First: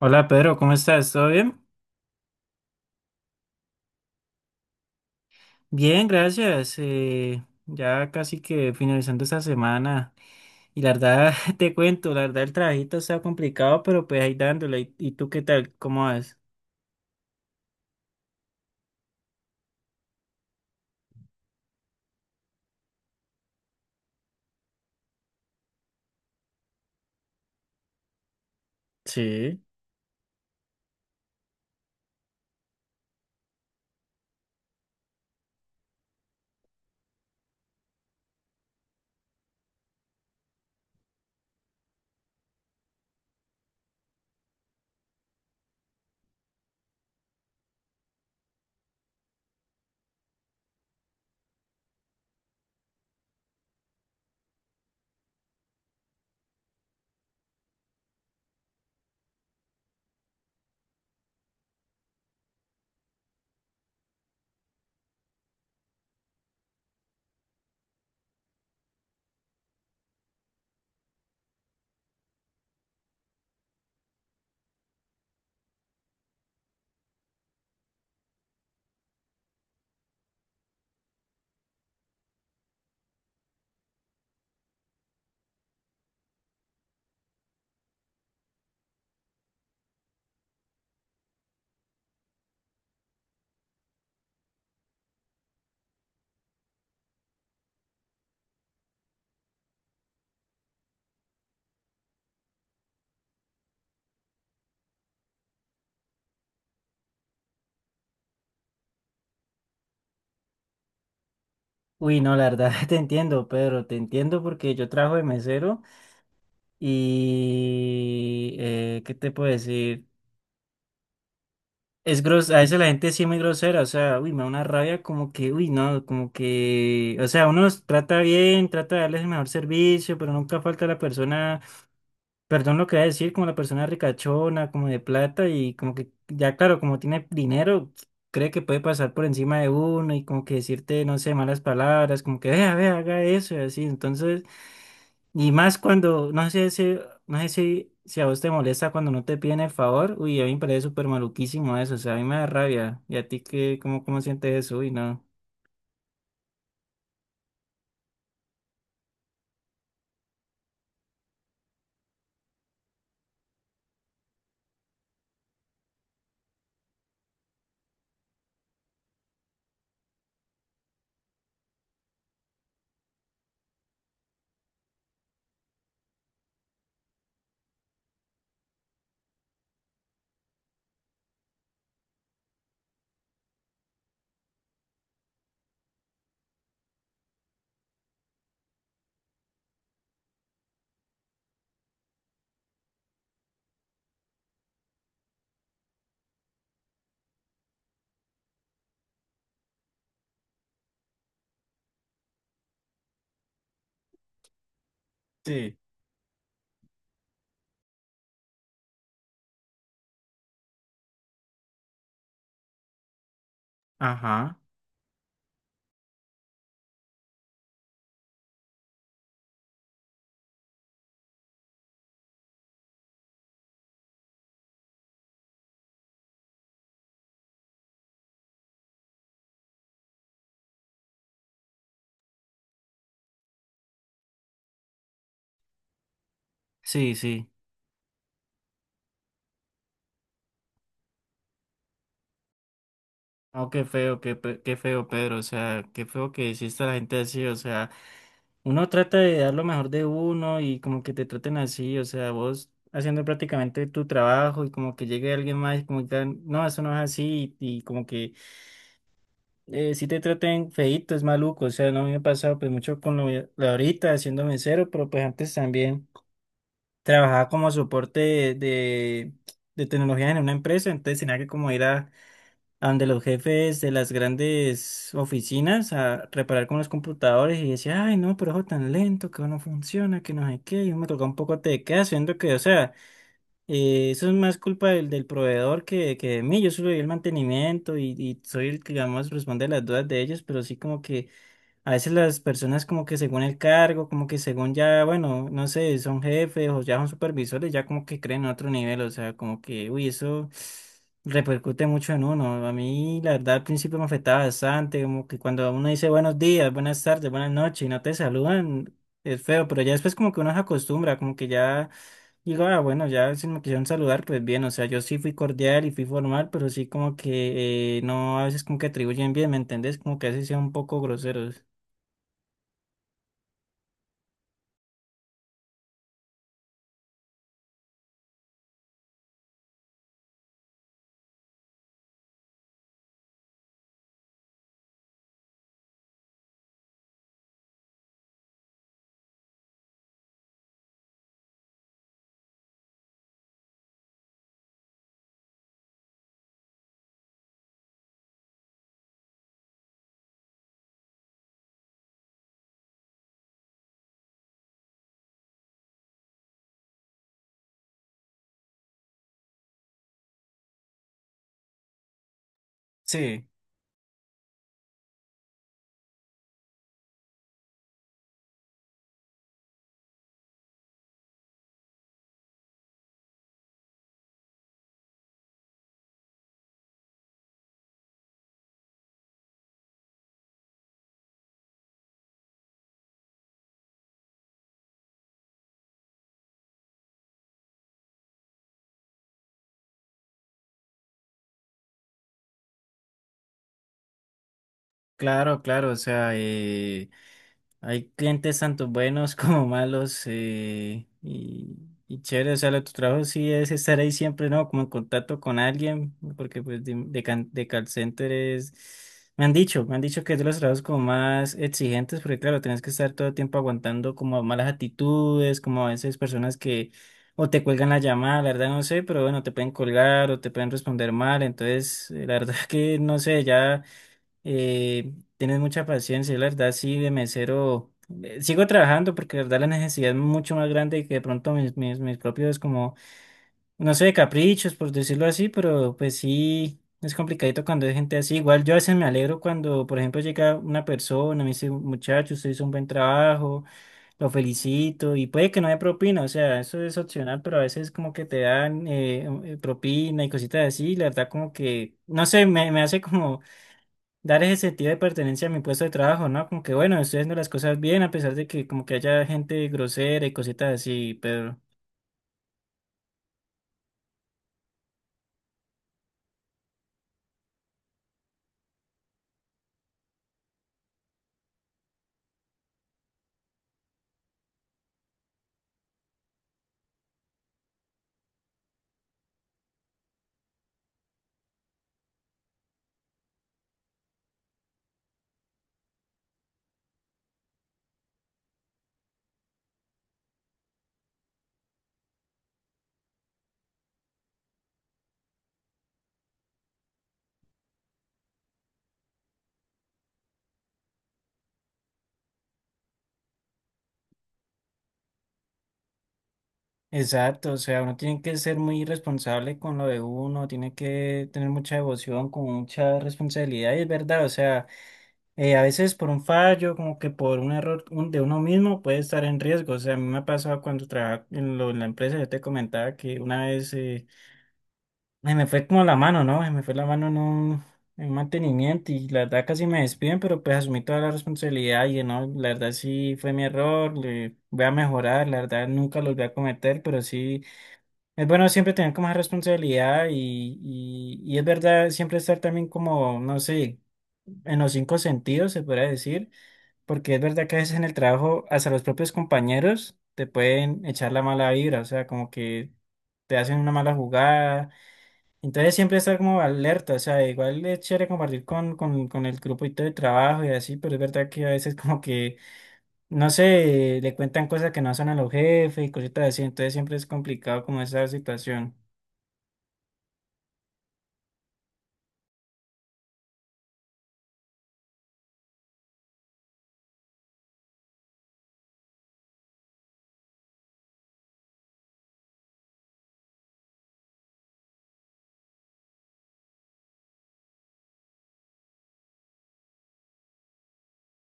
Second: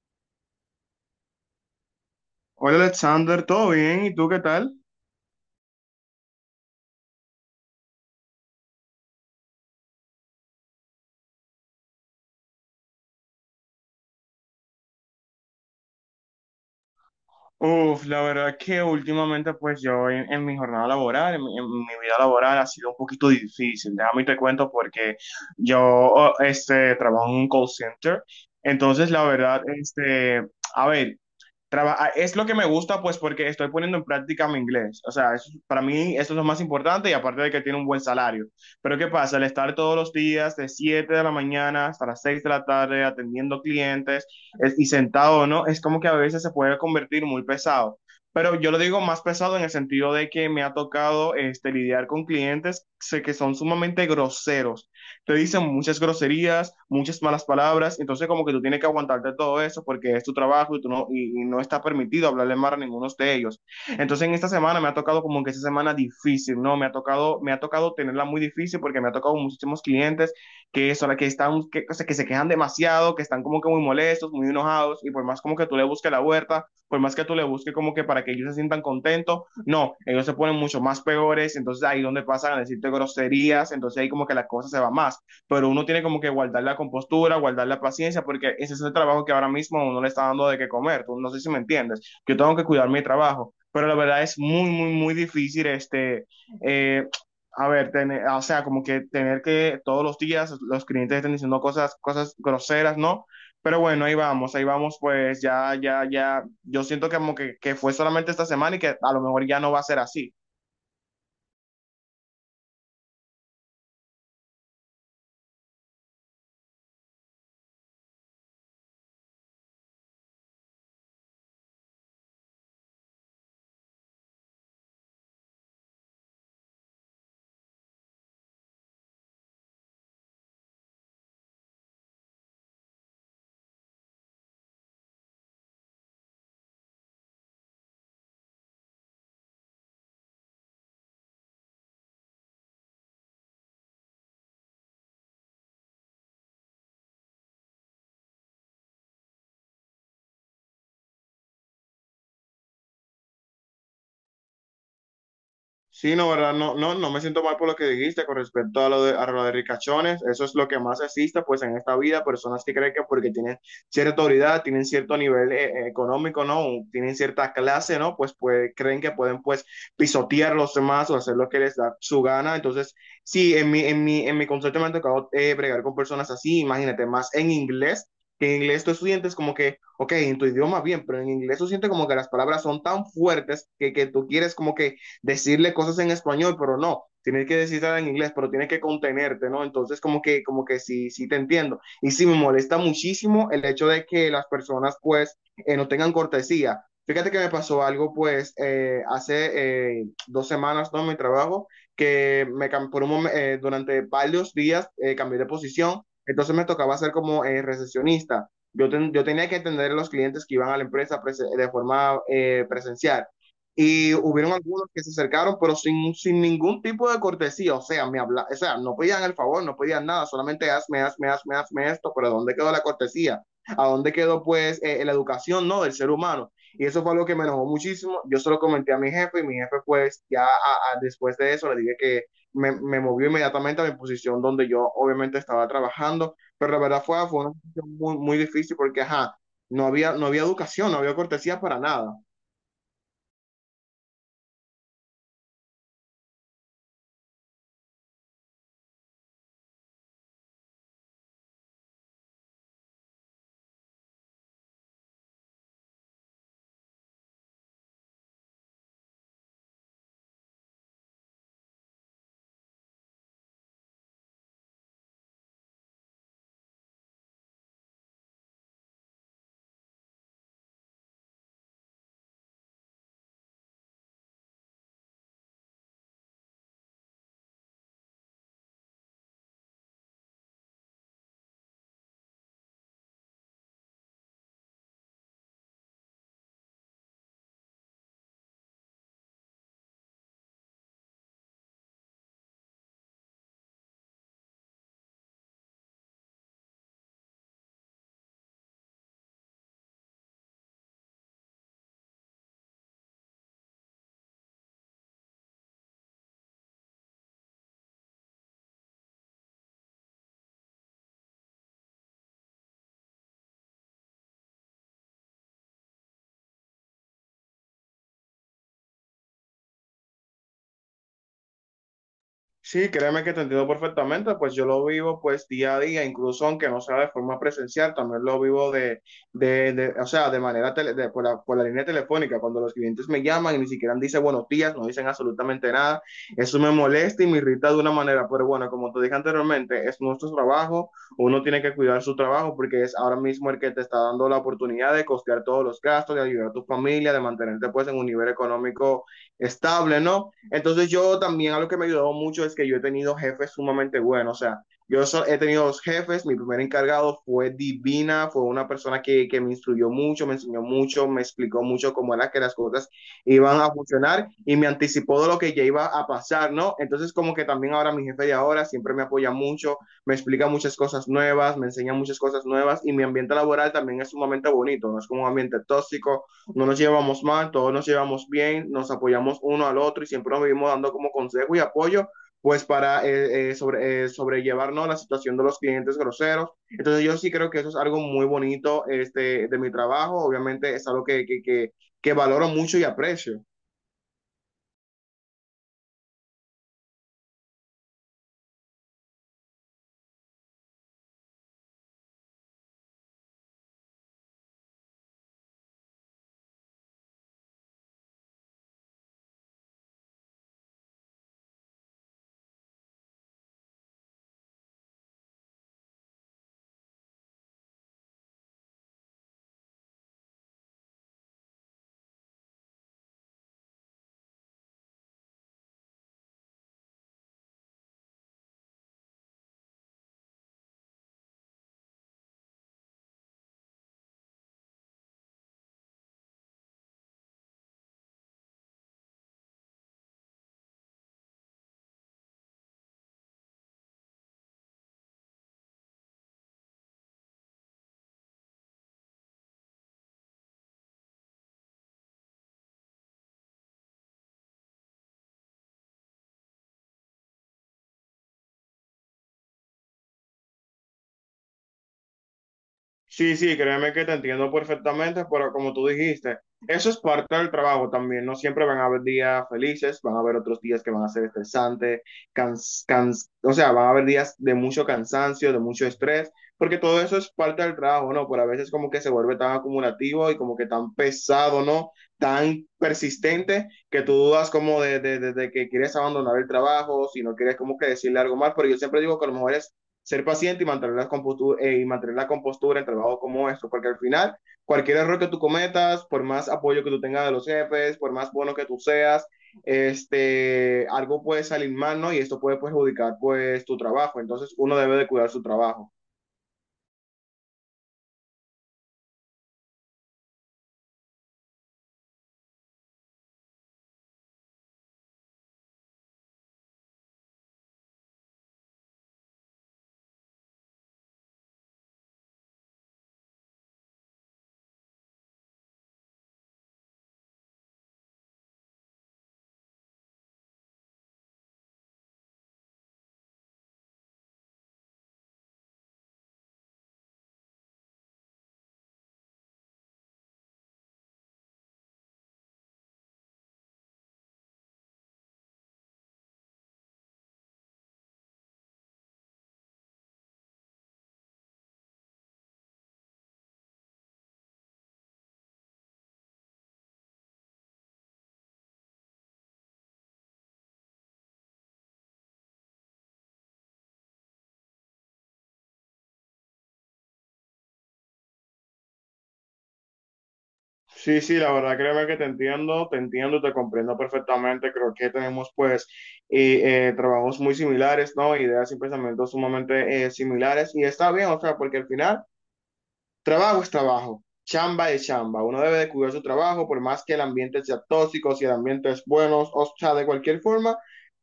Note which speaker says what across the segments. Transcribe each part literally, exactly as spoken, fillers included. Speaker 1: Hola Pedro, ¿cómo estás? ¿Todo bien?
Speaker 2: Hola Alexander, ¿todo bien? ¿Y tú qué tal?
Speaker 1: Bien, gracias. Eh, ya casi que finalizando esta semana. Y la verdad, te cuento, la verdad el trabajito está complicado, pero pues ahí dándole. ¿Y, y tú qué tal? ¿Cómo vas?
Speaker 2: Uf, la verdad que últimamente pues yo en, en mi jornada laboral, en mi, en mi vida laboral ha sido un poquito difícil, déjame y te cuento porque yo oh, este, trabajo en un call center, entonces la
Speaker 1: Sí.
Speaker 2: verdad, este, a ver, Traba- ah, es lo que me gusta, pues, porque estoy poniendo en práctica mi inglés. O sea, es- para mí esto es lo más importante y aparte de que tiene un buen salario. Pero ¿qué pasa? El estar todos los días de siete de la mañana hasta las seis de la tarde atendiendo clientes es- y sentado, ¿no? Es como que a veces se puede convertir muy pesado. Pero yo lo digo más pesado en el sentido de que me ha tocado este, lidiar con clientes sé que son sumamente groseros, te dicen muchas groserías, muchas malas palabras, entonces como que tú tienes que aguantarte todo eso porque es tu trabajo y, tú no, y, y no está permitido hablarle mal a ninguno de ellos. Entonces en esta semana me ha tocado como que esta semana difícil, ¿no? Me ha tocado, me ha tocado tenerla muy difícil porque me ha tocado muchísimos clientes que son que están, que, o que se quejan demasiado, que están como que muy molestos, muy enojados y por más como que tú le busques la vuelta, por más que tú le busques como que para que ellos se sientan contentos, no, ellos se ponen mucho más peores, entonces ahí donde pasan a decirte groserías, entonces ahí como que la cosa se va más. Pero uno tiene como que guardar la compostura, guardar la paciencia, porque ese es el trabajo que ahora mismo uno le está dando de qué comer. Tú no sé si me entiendes. Yo tengo que cuidar mi trabajo, pero la verdad es muy, muy, muy difícil este. Eh, a ver, tener, o sea, como que tener que todos los días los clientes estén diciendo cosas, cosas groseras, ¿no? Pero bueno, ahí vamos, ahí vamos, pues ya, ya, ya, yo siento que como que, que fue solamente esta semana y que a lo mejor ya no va a ser así.
Speaker 1: Uy, no, la verdad te entiendo, Pedro, te entiendo porque yo trabajo de mesero y eh, ¿qué te puedo decir? Es gros, a veces la gente sí es muy grosera, o sea, uy, me da una rabia como que, uy, no, como que, o sea, uno los trata bien, trata de darles el mejor servicio, pero nunca falta la persona, perdón lo que voy a decir, como la persona ricachona, como de plata y como que, ya claro, como tiene dinero, cree que puede pasar por encima de uno y como que decirte, no sé, malas palabras, como que, vea, vea, haga eso y así, entonces. Y más cuando, no sé si, no sé si, si a vos te molesta cuando no te piden el favor. Uy, a mí me parece súper maluquísimo eso. O sea, a mí me da rabia. ¿Y a ti qué, cómo, cómo sientes eso? Uy, no.
Speaker 2: Sí, no, ¿verdad? No, no, no me siento mal por lo que dijiste con respecto a lo de, a lo de ricachones. Eso es lo que más existe, pues, en esta vida. Personas que creen que porque tienen cierta autoridad, tienen cierto nivel eh, eh, económico, ¿no? O tienen cierta clase, ¿no? Pues, pues creen que pueden, pues, pisotear a los demás o hacer lo que les da su gana. Entonces, sí, en mi, en mi, en mi concepto me ha tocado eh, bregar con personas así. Imagínate, más en inglés, que en inglés tú estudiantes como que, ok, en tu idioma bien, pero en inglés tú sientes como que las palabras son tan fuertes que, que tú quieres como que decirle cosas en español, pero no, tienes que decirla en inglés, pero tienes que contenerte, ¿no? Entonces, como que, como que sí, sí te entiendo. Y sí me molesta muchísimo el hecho de que las personas, pues, eh, no tengan cortesía. Fíjate que me pasó algo, pues, eh, hace eh, dos semanas, ¿no? En mi trabajo, que me cam- por un momen- eh, durante varios días eh, cambié de
Speaker 1: Sí.
Speaker 2: posición, entonces me tocaba ser como eh, recepcionista. Yo, ten- yo tenía que atender a los clientes que iban a la empresa prese- de forma eh, presencial. Y hubieron
Speaker 1: Ajá.
Speaker 2: algunos que se acercaron, pero sin, sin ningún tipo de cortesía. O sea, me habla, o sea, no pedían el favor, no pedían nada, solamente hazme, hazme, hazme, hazme esto. Pero ¿dónde quedó la cortesía? ¿A dónde quedó, pues, eh, la educación, no, del ser humano? Y eso fue algo que me enojó muchísimo. Yo se lo comenté a mi jefe y mi jefe, pues, ya a, a, después de eso le dije que me, me, movió inmediatamente a mi posición donde yo obviamente estaba trabajando. Pero la verdad
Speaker 1: Sí,
Speaker 2: fue, fue
Speaker 1: sí.
Speaker 2: una posición muy, muy difícil porque, ajá, no había, no había educación, no había cortesía para nada.
Speaker 1: Oh, qué feo, qué, pe- qué feo, Pedro. O sea, qué feo que hiciste a la gente así. O sea, uno trata de dar lo mejor de uno y como que te traten así. O sea, vos haciendo prácticamente tu trabajo y como que llegue alguien más y como que digan, no, eso no es así. Y, y como que eh, sí te traten feíto, es maluco. O sea, no me ha pasado pues mucho con lo, lo ahorita haciendo mesero, pero pues antes también trabajaba como soporte de, de, de tecnología en una empresa, entonces tenía que como ir a, a donde los jefes de las grandes oficinas a reparar con los computadores y decía, ay no, pero eso tan lento, que no funciona, que no sé qué, y yo me tocaba un poco de quedas, siendo que, o sea, eh, eso es más culpa del, del proveedor que, que de mí. Yo solo doy el mantenimiento y, y soy el que, digamos, responde a las dudas de ellos, pero sí como que a veces las personas como que según el cargo, como que según ya, bueno, no sé, son jefes o ya son supervisores, ya como que creen en otro nivel, o sea, como que, uy, eso repercute mucho en uno. A mí, la verdad, al principio me afectaba bastante, como que cuando uno dice buenos días, buenas tardes, buenas noches y no te saludan, es feo, pero ya después como que uno se acostumbra, como que ya digo, ah, bueno, ya si me quisieron saludar, pues bien, o sea, yo sí fui cordial y fui formal, pero sí como que eh, no, a veces como que atribuyen bien, ¿me entendés? Como que a veces sean un poco groseros.
Speaker 2: Sí, créeme que te entiendo perfectamente, pues yo lo vivo pues día a día, incluso aunque no sea de forma presencial, también lo vivo de, de, de- o sea, de manera tele- de- por la, por la línea telefónica, cuando los clientes me llaman y ni siquiera dicen buenos días, no dicen absolutamente nada, eso me molesta y me irrita de una manera, pero bueno, como te dije anteriormente, es nuestro trabajo, uno tiene que cuidar su trabajo porque es ahora mismo el que te está dando la oportunidad de costear todos los gastos, de ayudar a tu familia, de mantenerte pues en un nivel económico estable, ¿no? Entonces yo también algo que me ayudó mucho es que yo he tenido jefes sumamente buenos, o sea, yo so, he tenido dos jefes, mi primer encargado fue divina, fue una persona que, que, me instruyó mucho, me enseñó mucho, me explicó mucho cómo era que las cosas
Speaker 1: Sí,
Speaker 2: iban a funcionar y me anticipó de lo que ya iba a pasar, ¿no? Entonces como que también ahora mi jefe de ahora siempre me apoya mucho, me explica muchas cosas nuevas, me enseña muchas cosas nuevas y mi ambiente laboral también es sumamente bonito, no es como un ambiente tóxico, no nos llevamos mal, todos nos llevamos bien, nos apoyamos uno al otro y siempre nos vivimos dando como consejo y apoyo, pues para eh, eh, sobre, eh, sobrellevarnos la situación de los clientes groseros. Entonces yo sí creo que eso es algo muy bonito este, de mi trabajo, obviamente es algo que, que, que, que valoro mucho y aprecio.
Speaker 1: claro, claro, o sea, eh, hay clientes tanto buenos como malos eh, y, y chévere, o sea, lo de tu trabajo sí es estar ahí siempre, ¿no? Como en contacto con alguien, porque pues de, de, can- de call center es, me han dicho, me han dicho que es de los trabajos como más exigentes, porque claro, tienes que estar todo el tiempo aguantando como malas actitudes, como a veces personas que o te cuelgan la llamada, la verdad no sé, pero bueno, te pueden colgar o te pueden responder mal, entonces, eh, la verdad que no sé, ya. Eh, Tienes mucha paciencia, la verdad, sí, de mesero. eh, Sigo trabajando porque la verdad la necesidad es mucho más grande que de pronto mis, mis, mis propios como, no sé, caprichos, por decirlo así, pero pues sí, es complicadito cuando hay gente así. Igual yo a veces me alegro cuando, por ejemplo, llega una persona, me dice, muchacho, usted hizo un buen trabajo, lo felicito, y puede que no haya propina, o sea, eso es opcional, pero a veces como que te dan eh, eh, propina y cositas así, la verdad como que, no sé, me, me hace como dar ese sentido de pertenencia a mi puesto de trabajo, ¿no? Como que bueno, estoy haciendo las cosas bien a pesar de que como que haya gente grosera y cositas así, pero
Speaker 2: Sí, sí, créeme que te entiendo perfectamente, pero como tú dijiste, eso es parte del trabajo también. No siempre van a haber días felices, van a haber otros días que van a ser estresantes, cans- cans- o sea, van a haber días de mucho cansancio, de mucho estrés, porque todo eso es parte del trabajo, ¿no? Pero a veces como que se vuelve tan acumulativo y como que tan pesado, ¿no? Tan persistente que tú dudas como de, de, de- de que quieres abandonar el trabajo, si no quieres como que decirle algo más, pero yo siempre digo que a lo mejor es ser paciente y mantener la compostura, eh, y mantener la compostura en trabajos como esto, porque al final cualquier error que tú cometas, por más apoyo que tú tengas de los jefes, por más bueno que tú seas, este, algo puede salir mal, ¿no? Y esto puede perjudicar pues tu trabajo, entonces uno debe de cuidar su trabajo.
Speaker 1: exacto, o sea, uno tiene que ser muy responsable con lo de uno, tiene que tener mucha devoción, con mucha responsabilidad, y es verdad, o sea, eh, a veces por un fallo, como que por un error un- de uno mismo puede estar en riesgo, o sea, a mí me ha pasado cuando trabajaba en, lo- en la empresa, yo te comentaba que una vez. eh, Ay, me fue como la mano, ¿no? Ay, me fue la mano en un en mantenimiento y la verdad casi me despiden, pero pues asumí toda la responsabilidad y no, la verdad sí fue mi error, le voy a mejorar, la verdad nunca los voy a cometer, pero sí es bueno siempre tener como esa responsabilidad y, y, y es verdad siempre estar también como, no sé, en los cinco sentidos se podría decir, porque es verdad que a veces en el trabajo hasta los propios compañeros te pueden echar la mala vibra, o sea, como que te hacen una mala jugada, entonces siempre estar como alerta, o sea, igual es chévere compartir con, con, con el grupo y todo de trabajo y así, pero es verdad que a veces como que, no sé, le cuentan cosas que no son a los jefes y cositas así, entonces siempre es complicado como esa situación.
Speaker 2: Sí, sí, la verdad creo que te entiendo, te entiendo, y te comprendo perfectamente. Creo que tenemos pues y, eh, trabajos muy similares, ¿no? Ideas y pensamientos sumamente eh, similares. Y está bien, o sea, porque al final trabajo es trabajo, chamba es chamba. Uno debe de cuidar su trabajo, por más que el ambiente sea tóxico, si el ambiente es bueno, o sea, de cualquier forma,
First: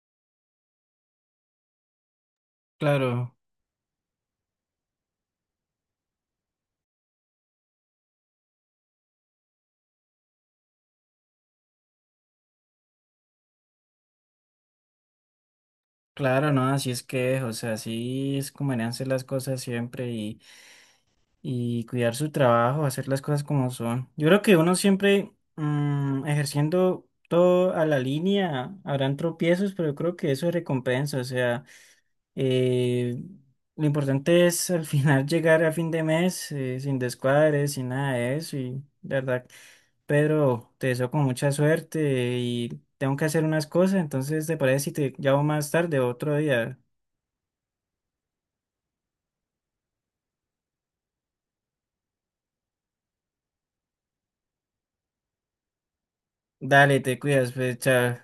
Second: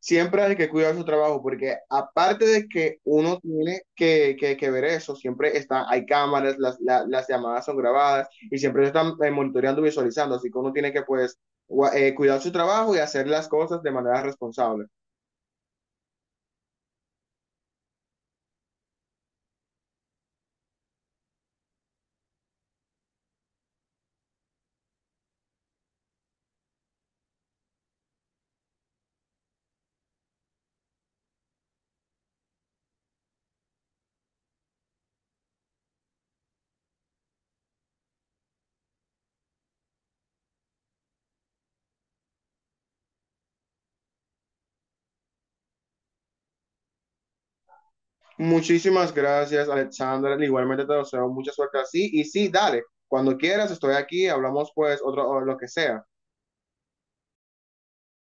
Speaker 2: siempre hay que cuidar su trabajo, porque aparte de que
Speaker 1: Claro,
Speaker 2: uno tiene que, que- que ver eso, siempre están, hay cámaras, las, la- las llamadas son grabadas y siempre se están eh, monitoreando, visualizando, así que uno tiene que pues gua- eh, cuidar su trabajo y hacer las cosas de manera responsable.
Speaker 1: claro, no, así es que es, o sea, así es como deberían ser las cosas siempre y, y cuidar su trabajo, hacer las cosas como son. Yo creo que uno siempre mm, ejerciendo todo a la línea, habrán tropiezos, pero yo creo que eso es recompensa, o sea. Eh, lo importante es al final llegar a fin de mes eh, sin descuadres, sin nada de eso. Y de verdad, Pedro, te deseo con mucha suerte y tengo que hacer unas cosas. Entonces, ¿te parece si te llamo más tarde, otro día?
Speaker 2: Muchísimas gracias, Alexandra. Igualmente te deseo mucha suerte así. Y sí, dale, cuando quieras, estoy aquí, hablamos pues otro, o lo que sea.
Speaker 1: Dale, te cuidas, pues, chao.